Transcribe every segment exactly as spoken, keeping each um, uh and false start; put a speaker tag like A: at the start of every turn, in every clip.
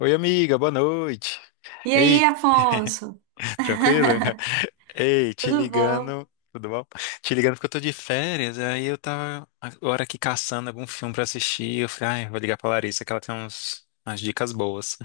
A: Oi, amiga, boa noite.
B: E aí,
A: Ei,
B: Afonso?
A: tranquilo? Ei, te
B: Tudo bom?
A: ligando, tudo bom? Te ligando porque eu tô de férias, aí eu tava agora aqui caçando algum filme pra assistir. Eu falei, ai, vou ligar pra Larissa que ela tem uns, umas dicas boas,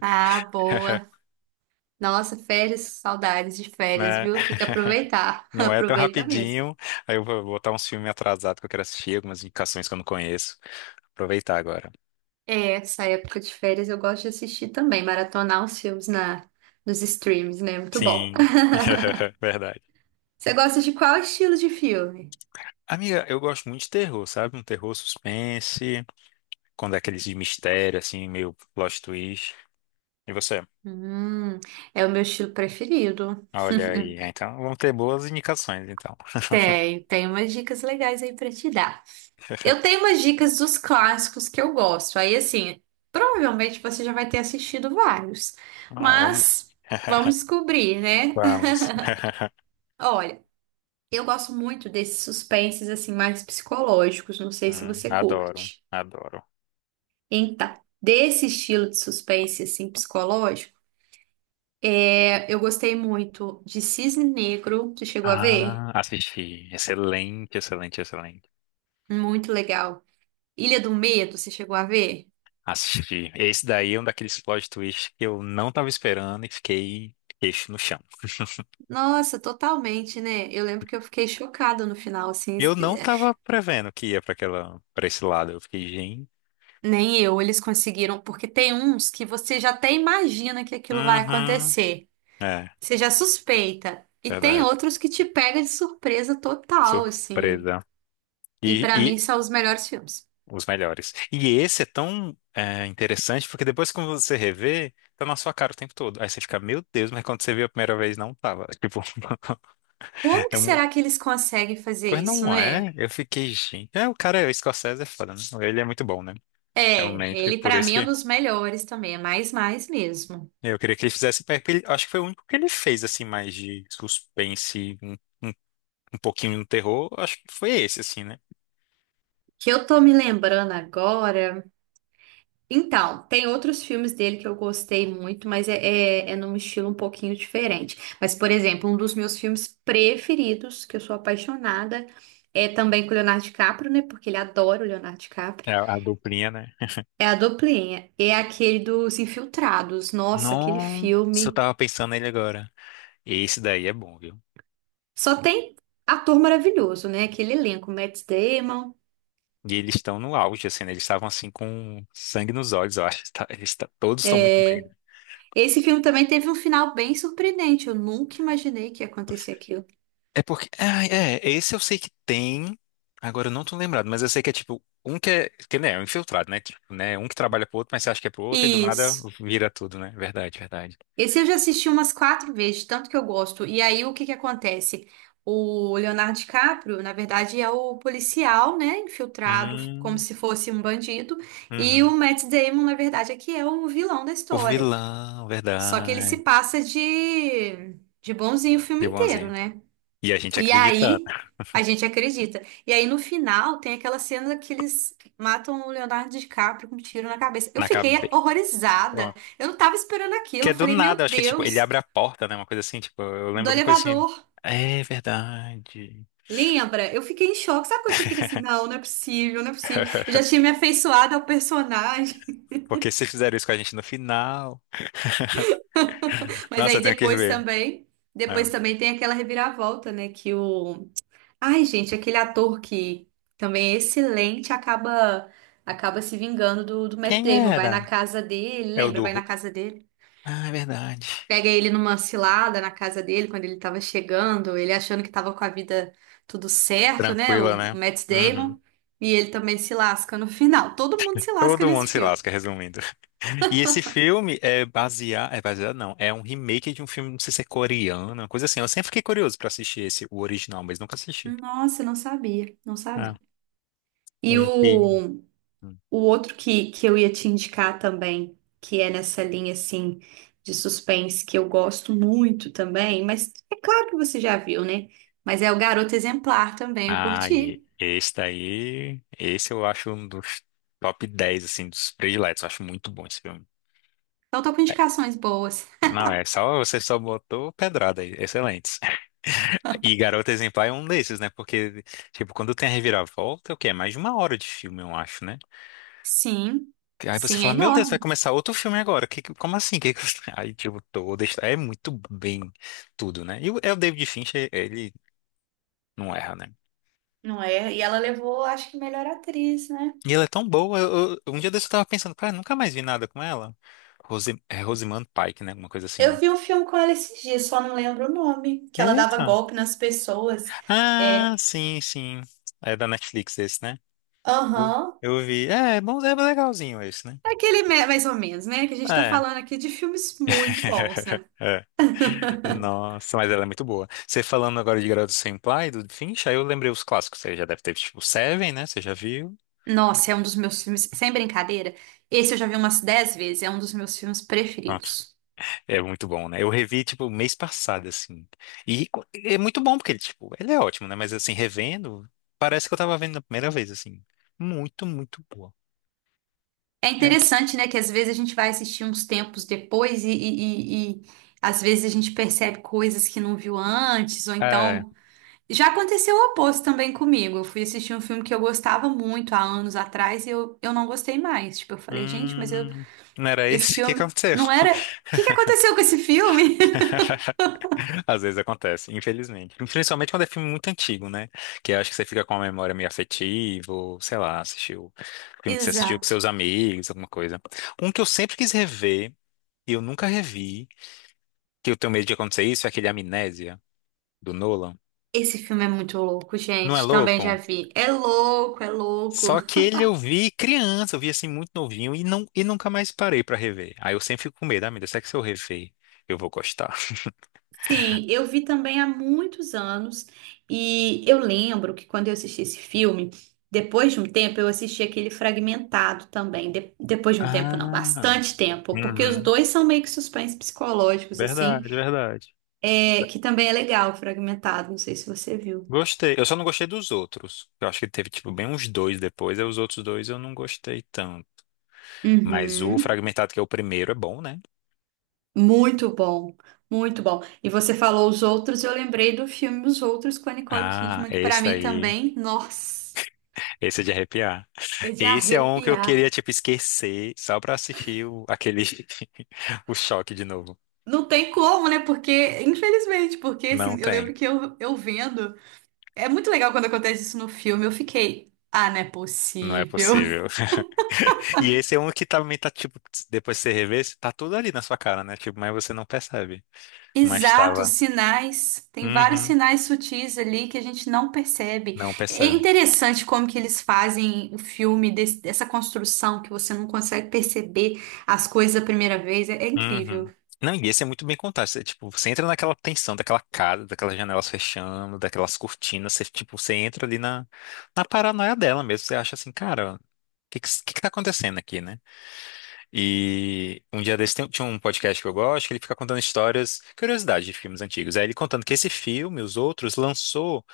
B: Ah, boa. Nossa, férias, saudades de férias,
A: né?
B: viu? Tem que aproveitar.
A: Não é tão
B: Aproveita mesmo.
A: rapidinho. Aí eu vou botar uns filmes atrasados que eu quero assistir, algumas indicações que eu não conheço. Aproveitar agora.
B: É, essa época de férias eu gosto de assistir também, maratonar os filmes na, nos streams, né? Muito bom.
A: Sim, verdade.
B: Você gosta de qual estilo de filme?
A: Amiga, eu gosto muito de terror, sabe? Um terror suspense. Quando é aqueles de mistério, assim, meio plot twist. E você?
B: Hum, É o meu estilo preferido.
A: Olha aí, é, então vamos ter boas indicações, então.
B: Tenho, tenho umas dicas legais aí pra te dar. Eu tenho umas dicas dos clássicos que eu gosto. Aí, assim, provavelmente você já vai ter assistido vários.
A: Ah, vamos.
B: Mas vamos descobrir, né?
A: Vamos.
B: Olha, eu gosto muito desses suspenses, assim, mais psicológicos. Não sei se
A: Hum,
B: você
A: adoro,
B: curte.
A: adoro.
B: Então, desse estilo de suspense, assim, psicológico, é, eu gostei muito de Cisne Negro. Você chegou a ver?
A: Ah, assisti. Excelente, excelente, excelente.
B: Muito legal. Ilha do Medo, você chegou a ver?
A: Assisti. Esse daí é um daqueles plot twists que eu não tava esperando e fiquei queixo no chão.
B: Nossa, totalmente, né? Eu lembro que eu fiquei chocada no final, assim.
A: Eu não tava prevendo que ia pra aquela, para esse lado. Eu fiquei, gente.
B: Nem eu, eles conseguiram, porque tem uns que você já até imagina que aquilo vai
A: Uhum.
B: acontecer.
A: É,
B: Você já suspeita. E tem
A: verdade.
B: outros que te pega de surpresa total, assim.
A: Surpresa.
B: E pra
A: E,
B: mim são os melhores filmes.
A: os melhores. E esse é tão é, interessante porque depois quando você revê, tá na sua cara o tempo todo. Aí você fica, meu Deus, mas quando você viu a primeira vez, não tava. Tipo,
B: Como
A: é
B: que
A: muito...
B: será que eles conseguem fazer
A: Pois
B: isso,
A: não
B: né?
A: é? Eu fiquei, gente. É, o cara, é, o Scorsese é foda, né? Ele é muito bom, né?
B: É,
A: Realmente,
B: ele
A: por
B: pra
A: isso
B: mim é um
A: que
B: dos melhores também, é mais mais mesmo.
A: eu queria que ele fizesse. porque ele- Acho que foi o único que ele fez, assim, mais de suspense, um, um, um pouquinho no terror. Acho que foi esse, assim, né?
B: Que eu tô me lembrando agora. Então, tem outros filmes dele que eu gostei muito, mas é, é, é num estilo um pouquinho diferente. Mas, por exemplo, um dos meus filmes preferidos, que eu sou apaixonada, é também com o Leonardo DiCaprio, né? Porque ele adora o Leonardo DiCaprio.
A: É, a duplinha, né?
B: É a Duplinha. É aquele dos Infiltrados. Nossa, aquele
A: Nossa, eu
B: filme.
A: tava pensando nele agora. Esse daí é bom, viu?
B: Só tem ator maravilhoso, né? Aquele elenco, Matt Damon.
A: E eles estão no auge, assim, né? Eles estavam assim com sangue nos olhos, eu acho. Tá- Eles tá- todos estão muito bem, né?
B: Esse filme também teve um final bem surpreendente. Eu nunca imaginei que ia acontecer aquilo.
A: É porque. Ah, é, esse eu sei que tem. Agora eu não tô lembrado, mas eu sei que é tipo, um que é. Que né, é um infiltrado, né? Tipo, né? Um que trabalha pro outro, mas você acha que é pro outro, e do nada
B: Isso.
A: vira tudo, né? Verdade, verdade.
B: Esse eu já assisti umas quatro vezes, de tanto que eu gosto. E aí, o que que acontece? O Leonardo DiCaprio, na verdade, é o policial, né? Infiltrado como
A: Hum,
B: se fosse um bandido. E o
A: uhum.
B: Matt Damon, na verdade, é que é o vilão da
A: O
B: história.
A: vilão,
B: Só que ele se
A: verdade.
B: passa de, de bonzinho o filme
A: De
B: inteiro,
A: bonzinho.
B: né?
A: E a gente
B: E
A: acreditando.
B: aí, a gente acredita. E aí, no final, tem aquela cena que eles matam o Leonardo DiCaprio com um tiro na cabeça. Eu
A: Na
B: fiquei
A: cabeça.
B: horrorizada.
A: Pronto.
B: Eu não tava esperando
A: Que
B: aquilo.
A: é
B: Eu
A: do
B: falei,
A: nada,
B: meu
A: eu acho que tipo, ele
B: Deus.
A: abre a porta, né? Uma coisa assim, tipo, eu lembro
B: Do
A: alguma coisa assim.
B: elevador.
A: É verdade.
B: Lembra? Eu fiquei em choque. Sabe quando você fica assim, não, não é possível, não é possível. Eu já tinha me afeiçoado ao personagem.
A: Porque se fizeram isso com a gente no final.
B: Mas
A: Nossa, eu
B: aí
A: tenho que
B: depois
A: ver.
B: também,
A: É.
B: depois também tem aquela reviravolta, né, que o ai, gente, aquele ator que também é excelente acaba acaba se vingando do, do Matt
A: Quem
B: Damon, vai na
A: era?
B: casa dele,
A: É o
B: lembra?
A: do.
B: Vai na
A: Ru-
B: casa dele.
A: Ah, é verdade.
B: Pega ele numa cilada na casa dele quando ele tava chegando, ele achando que tava com a vida tudo certo, né?
A: Tranquila,
B: O
A: né?
B: Matt
A: Uhum.
B: Damon. E ele também se lasca no final. Todo mundo se lasca
A: Todo mundo
B: nesse
A: se
B: filme.
A: lasca, resumindo. E esse filme é baseado. É baseado, não. É um remake de um filme, não sei se é coreano, uma coisa assim. Eu sempre fiquei curioso pra assistir esse, o original, mas nunca assisti.
B: Nossa, não sabia, não
A: Ah,
B: sabia. E o,
A: um que.
B: o outro que, que eu ia te indicar também, que é nessa linha assim de suspense, que eu gosto muito também, mas é claro que você já viu, né? Mas é o Garoto Exemplar também, eu
A: Ah,
B: curti.
A: e esse daí. Esse eu acho um dos top dez assim, dos prediletos. Eu acho muito bom esse filme.
B: Então, tô com indicações boas.
A: Não, é só você só botou pedrada aí, excelente. E Garota Exemplar é um desses, né? Porque, tipo, quando tem a reviravolta, é o quê? É mais de uma hora de filme, eu acho, né?
B: Sim,
A: Aí você
B: sim, é
A: fala, meu Deus, vai
B: enorme.
A: começar outro filme agora. Que, que- como assim? Que, que- Aí, tipo, toda. a histó- É muito bem tudo, né? E o, é o David Fincher, ele não erra, né?
B: Não é? E ela levou, acho que melhor atriz, né?
A: E ela é tão boa. Eu- eu- um dia desse eu tava pensando, cara, nunca mais vi nada com ela. Rose, é Rosamund Pike, né? Alguma coisa assim,
B: Eu
A: né?
B: vi um filme com ela esses dias, só não lembro o nome, que ela dava
A: Eita!
B: golpe nas pessoas.
A: Ah,
B: É,
A: sim, sim. É da Netflix esse, né? Eu,
B: aham.
A: eu vi. É, é bom, é legalzinho esse, né?
B: É aquele me- mais ou menos, né? Que a gente tá
A: É.
B: falando aqui de filmes muito bons, né?
A: É. Nossa, mas ela é muito boa. Você falando agora de Garota Senpai, do Finch, aí eu lembrei os clássicos. Você já deve ter, tipo, Seven, né? Você já viu?
B: Nossa, é um dos meus filmes, sem brincadeira. Esse eu já vi umas dez vezes, é um dos meus filmes
A: Pronto.
B: preferidos.
A: É muito bom, né? Eu revi, tipo, mês passado, assim. E co- é muito bom, porque ele, tipo, ele é ótimo, né? Mas, assim, revendo, parece que eu tava vendo na primeira vez, assim. Muito, muito boa.
B: É
A: É.
B: interessante, né? Que às vezes a gente vai assistir uns tempos depois e, e, e- e às vezes a gente percebe coisas que não viu antes, ou
A: É.
B: então. Já aconteceu o oposto também comigo. Eu fui assistir um filme que eu gostava muito há anos atrás e eu, eu não gostei mais. Tipo, eu falei, gente, mas eu,
A: Hum, não era
B: esse
A: esse? O que
B: filme
A: aconteceu?
B: não era. O que que aconteceu com esse filme?
A: Às vezes acontece, infelizmente. Principalmente quando é filme muito antigo, né? Que eu acho que você fica com uma memória meio afetiva, ou sei lá, assistiu filme que você assistiu com
B: Exato.
A: seus amigos, alguma coisa. Um que eu sempre quis rever, e eu nunca revi, que eu tenho medo de acontecer isso, é aquele Amnésia, do Nolan.
B: Esse filme é muito louco,
A: Não é
B: gente. Também
A: louco?
B: já vi. É louco, é louco.
A: Só que ele eu vi criança, eu vi assim muito novinho e, não, e nunca mais parei pra rever. Aí eu sempre fico com medo, ah, meu Deus, será que se eu rever, eu vou gostar?
B: Sim, eu vi também há muitos anos e eu lembro que quando eu assisti esse filme, depois de um tempo eu assisti aquele fragmentado também, de- depois de um
A: Ah,
B: tempo não, bastante tempo, porque os
A: uhum,
B: dois são meio que suspense psicológicos assim,
A: verdade, verdade.
B: é, que também é legal, fragmentado, não sei se você viu.
A: Gostei. Eu só não gostei dos outros. Eu acho que teve, tipo, bem uns dois depois. Aí os outros dois eu não gostei tanto. Mas o
B: Uhum.
A: Fragmentado, que é o primeiro, é bom, né?
B: Muito bom, muito bom. E você falou os outros, eu lembrei do filme Os Outros com a Nicole
A: Ah,
B: Kidman, que pra
A: esse
B: mim
A: aí.
B: também, nossa,
A: Esse é de arrepiar.
B: é de
A: Esse é um que eu queria,
B: arrepiar.
A: tipo, esquecer só pra assistir o, aquele... o choque de novo.
B: Não tem como, né? Porque, infelizmente, porque
A: Não
B: assim, eu
A: tem.
B: lembro que eu, eu vendo. É muito legal quando acontece isso no filme. Eu fiquei, ah, não é
A: Não é
B: possível.
A: possível. E esse é um que também tá, tipo, depois que você rever, tá tudo ali na sua cara, né? Tipo, mas você não percebe. Mas
B: Exato,
A: tava.
B: sinais. Tem vários
A: Uhum,
B: sinais sutis ali que a gente não percebe.
A: não
B: É
A: percebe.
B: interessante como que eles fazem o filme desse- dessa construção que você não consegue perceber as coisas a primeira vez. É, é incrível.
A: Uhum. Não, e esse é muito bem contado. Você, tipo, você entra naquela tensão daquela casa, daquelas janelas fechando, daquelas cortinas. Você, tipo, você entra ali na, na paranoia dela mesmo. Você acha assim, cara, o que, que, que que tá acontecendo aqui, né? E um dia desse tem- tinha um podcast que eu gosto, que ele fica contando histórias, curiosidades de filmes antigos. Aí ele contando que esse filme, os outros, lançou,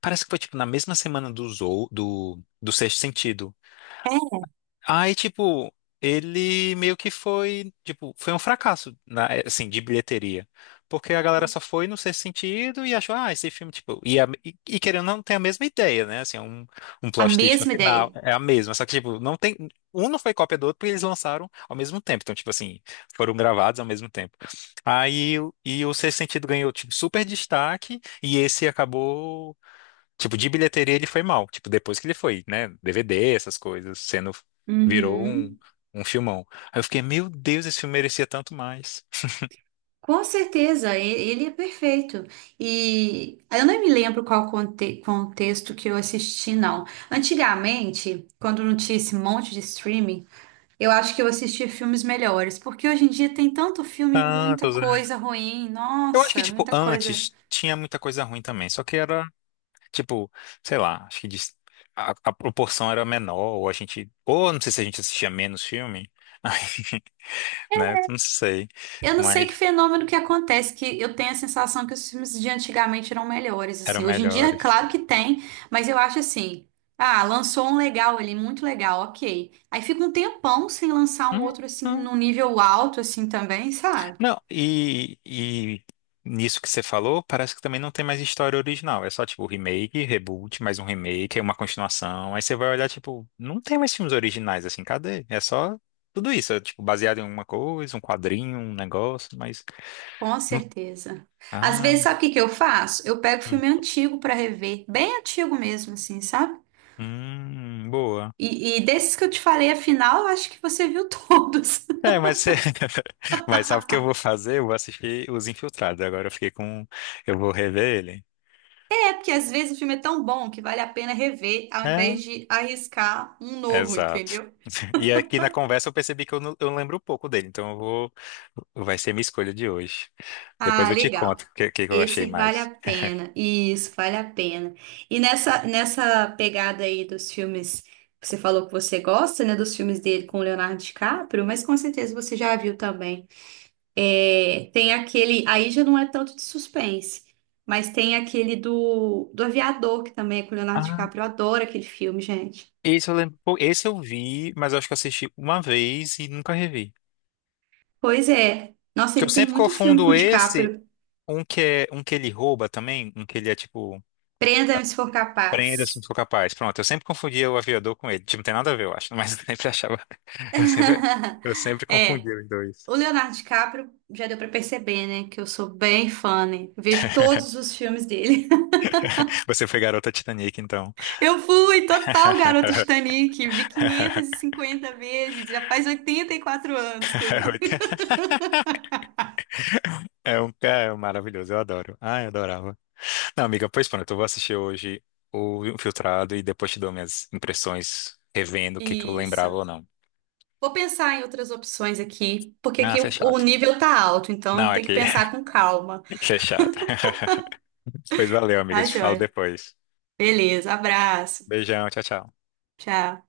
A: parece que foi, tipo, na mesma semana dos, ou- do, do Sexto Sentido.
B: É
A: Aí, tipo, ele meio que foi, tipo, foi um fracasso, na- assim, de bilheteria. Porque a galera só foi no sexto sentido e achou, ah, esse filme, tipo, e, a- e- e querendo ou não tem a mesma ideia, né? Assim, é um, um,
B: a
A: plot twist no
B: mesma
A: final
B: ideia.
A: é a mesma, só que, tipo, não tem, um não foi cópia do outro porque eles lançaram ao mesmo tempo. Então, tipo assim, foram gravados ao mesmo tempo. Aí, o- e o sexto sentido ganhou, tipo, super destaque e esse acabou. Tipo, de bilheteria ele foi mal. Tipo, depois que ele foi, né? D V D, essas coisas, sendo. Virou um,
B: Uhum.
A: um filmão. Aí eu fiquei, meu Deus, esse filme merecia tanto mais.
B: Com certeza, e- ele é perfeito. E eu não me lembro qual conte- contexto que eu assisti, não. Antigamente, quando não tinha esse monte de streaming, eu acho que eu assistia filmes melhores, porque hoje em dia tem tanto filme, muita
A: Tantos, é.
B: coisa ruim,
A: Eu acho que,
B: nossa,
A: tipo,
B: muita coisa.
A: antes tinha muita coisa ruim também. Só que era, tipo, sei lá, acho que dis- a, a proporção era menor, ou a gente. Ou não sei se a gente assistia menos filme. Aí, né? Não sei.
B: Eu não
A: Mas
B: sei que fenômeno que acontece, que eu tenho a sensação que os filmes de antigamente eram melhores,
A: eram
B: assim. Hoje em dia,
A: melhores.
B: claro que tem, mas eu acho assim, ah, lançou um legal ali, muito legal, ok. Aí fica um tempão sem lançar um outro, assim,
A: Uhum.
B: num nível alto, assim, também, sabe?
A: Não, e, e nisso que você falou, parece que também não tem mais história original. É só tipo remake, reboot, mais um remake, aí uma continuação. Aí você vai olhar, tipo, não tem mais filmes originais assim, cadê? É só tudo isso, é, tipo, baseado em alguma coisa, um quadrinho, um negócio, mas.
B: Com
A: não-
B: certeza. Às
A: Ah,
B: vezes, sabe o que que eu faço? Eu pego filme antigo pra rever, bem antigo mesmo, assim, sabe?
A: hum, boa.
B: E, e desses que eu te falei, afinal, eu acho que você viu todos.
A: É, mas você... mas sabe o que eu vou fazer? Eu vou assistir Os Infiltrados. Agora eu fiquei com. Eu vou rever ele.
B: Porque às vezes o filme é tão bom que vale a pena rever ao
A: É.
B: invés de arriscar um novo,
A: Exato.
B: entendeu?
A: E aqui na conversa eu percebi que eu, não- eu lembro um pouco dele, então eu vou, vai ser minha escolha de hoje. Depois
B: Ah,
A: eu te conto
B: legal.
A: o que, que eu achei
B: Esse vale
A: mais.
B: a pena. Isso, vale a pena. E nessa, nessa pegada aí dos filmes que você falou que você gosta, né? Dos filmes dele com o Leonardo DiCaprio, mas com certeza você já viu também. É, tem aquele. Aí já não é tanto de suspense, mas tem aquele do, do Aviador, que também é com o Leonardo
A: Ah,
B: DiCaprio. Eu adoro aquele filme, gente.
A: esse eu lembro, pou- esse eu vi, mas eu acho que eu assisti uma vez e nunca revi.
B: Pois é. Nossa,
A: Que eu
B: ele tem
A: sempre
B: muito filme com
A: confundo
B: o
A: esse,
B: DiCaprio.
A: um que é um que ele rouba também, um que ele é tipo,
B: Prenda-me se for
A: prenda se não
B: capaz.
A: for capaz. Pronto, eu sempre confundia o aviador com ele. Tipo, não tem nada a ver, eu acho, mas eu sempre achava, eu sempre, eu sempre
B: É,
A: confundia os dois.
B: o Leonardo DiCaprio já deu pra perceber, né? Que eu sou bem fã, né? Vejo todos os filmes dele.
A: Você foi garota Titanic, então.
B: Eu fui total garota Titanic, vi quinhentas e cinquenta vezes, já faz oitenta e quatro anos que eu vi.
A: É, oito- é um cara maravilhoso, eu adoro. Ah, eu adorava. Não, amiga, pois pronto, eu vou assistir hoje o Infiltrado e depois te dou minhas impressões, revendo o que que eu lembrava ou
B: Isso.
A: não.
B: Vou pensar em outras opções aqui, porque
A: Ah,
B: aqui o, o
A: fechado.
B: nível tá alto,
A: Não,
B: então tem que
A: aqui,
B: pensar com calma.
A: fechado. Pois valeu, amiga,
B: Tá,
A: te falo
B: joia?
A: depois.
B: Beleza, abraço.
A: Beijão, tchau, tchau.
B: Tchau.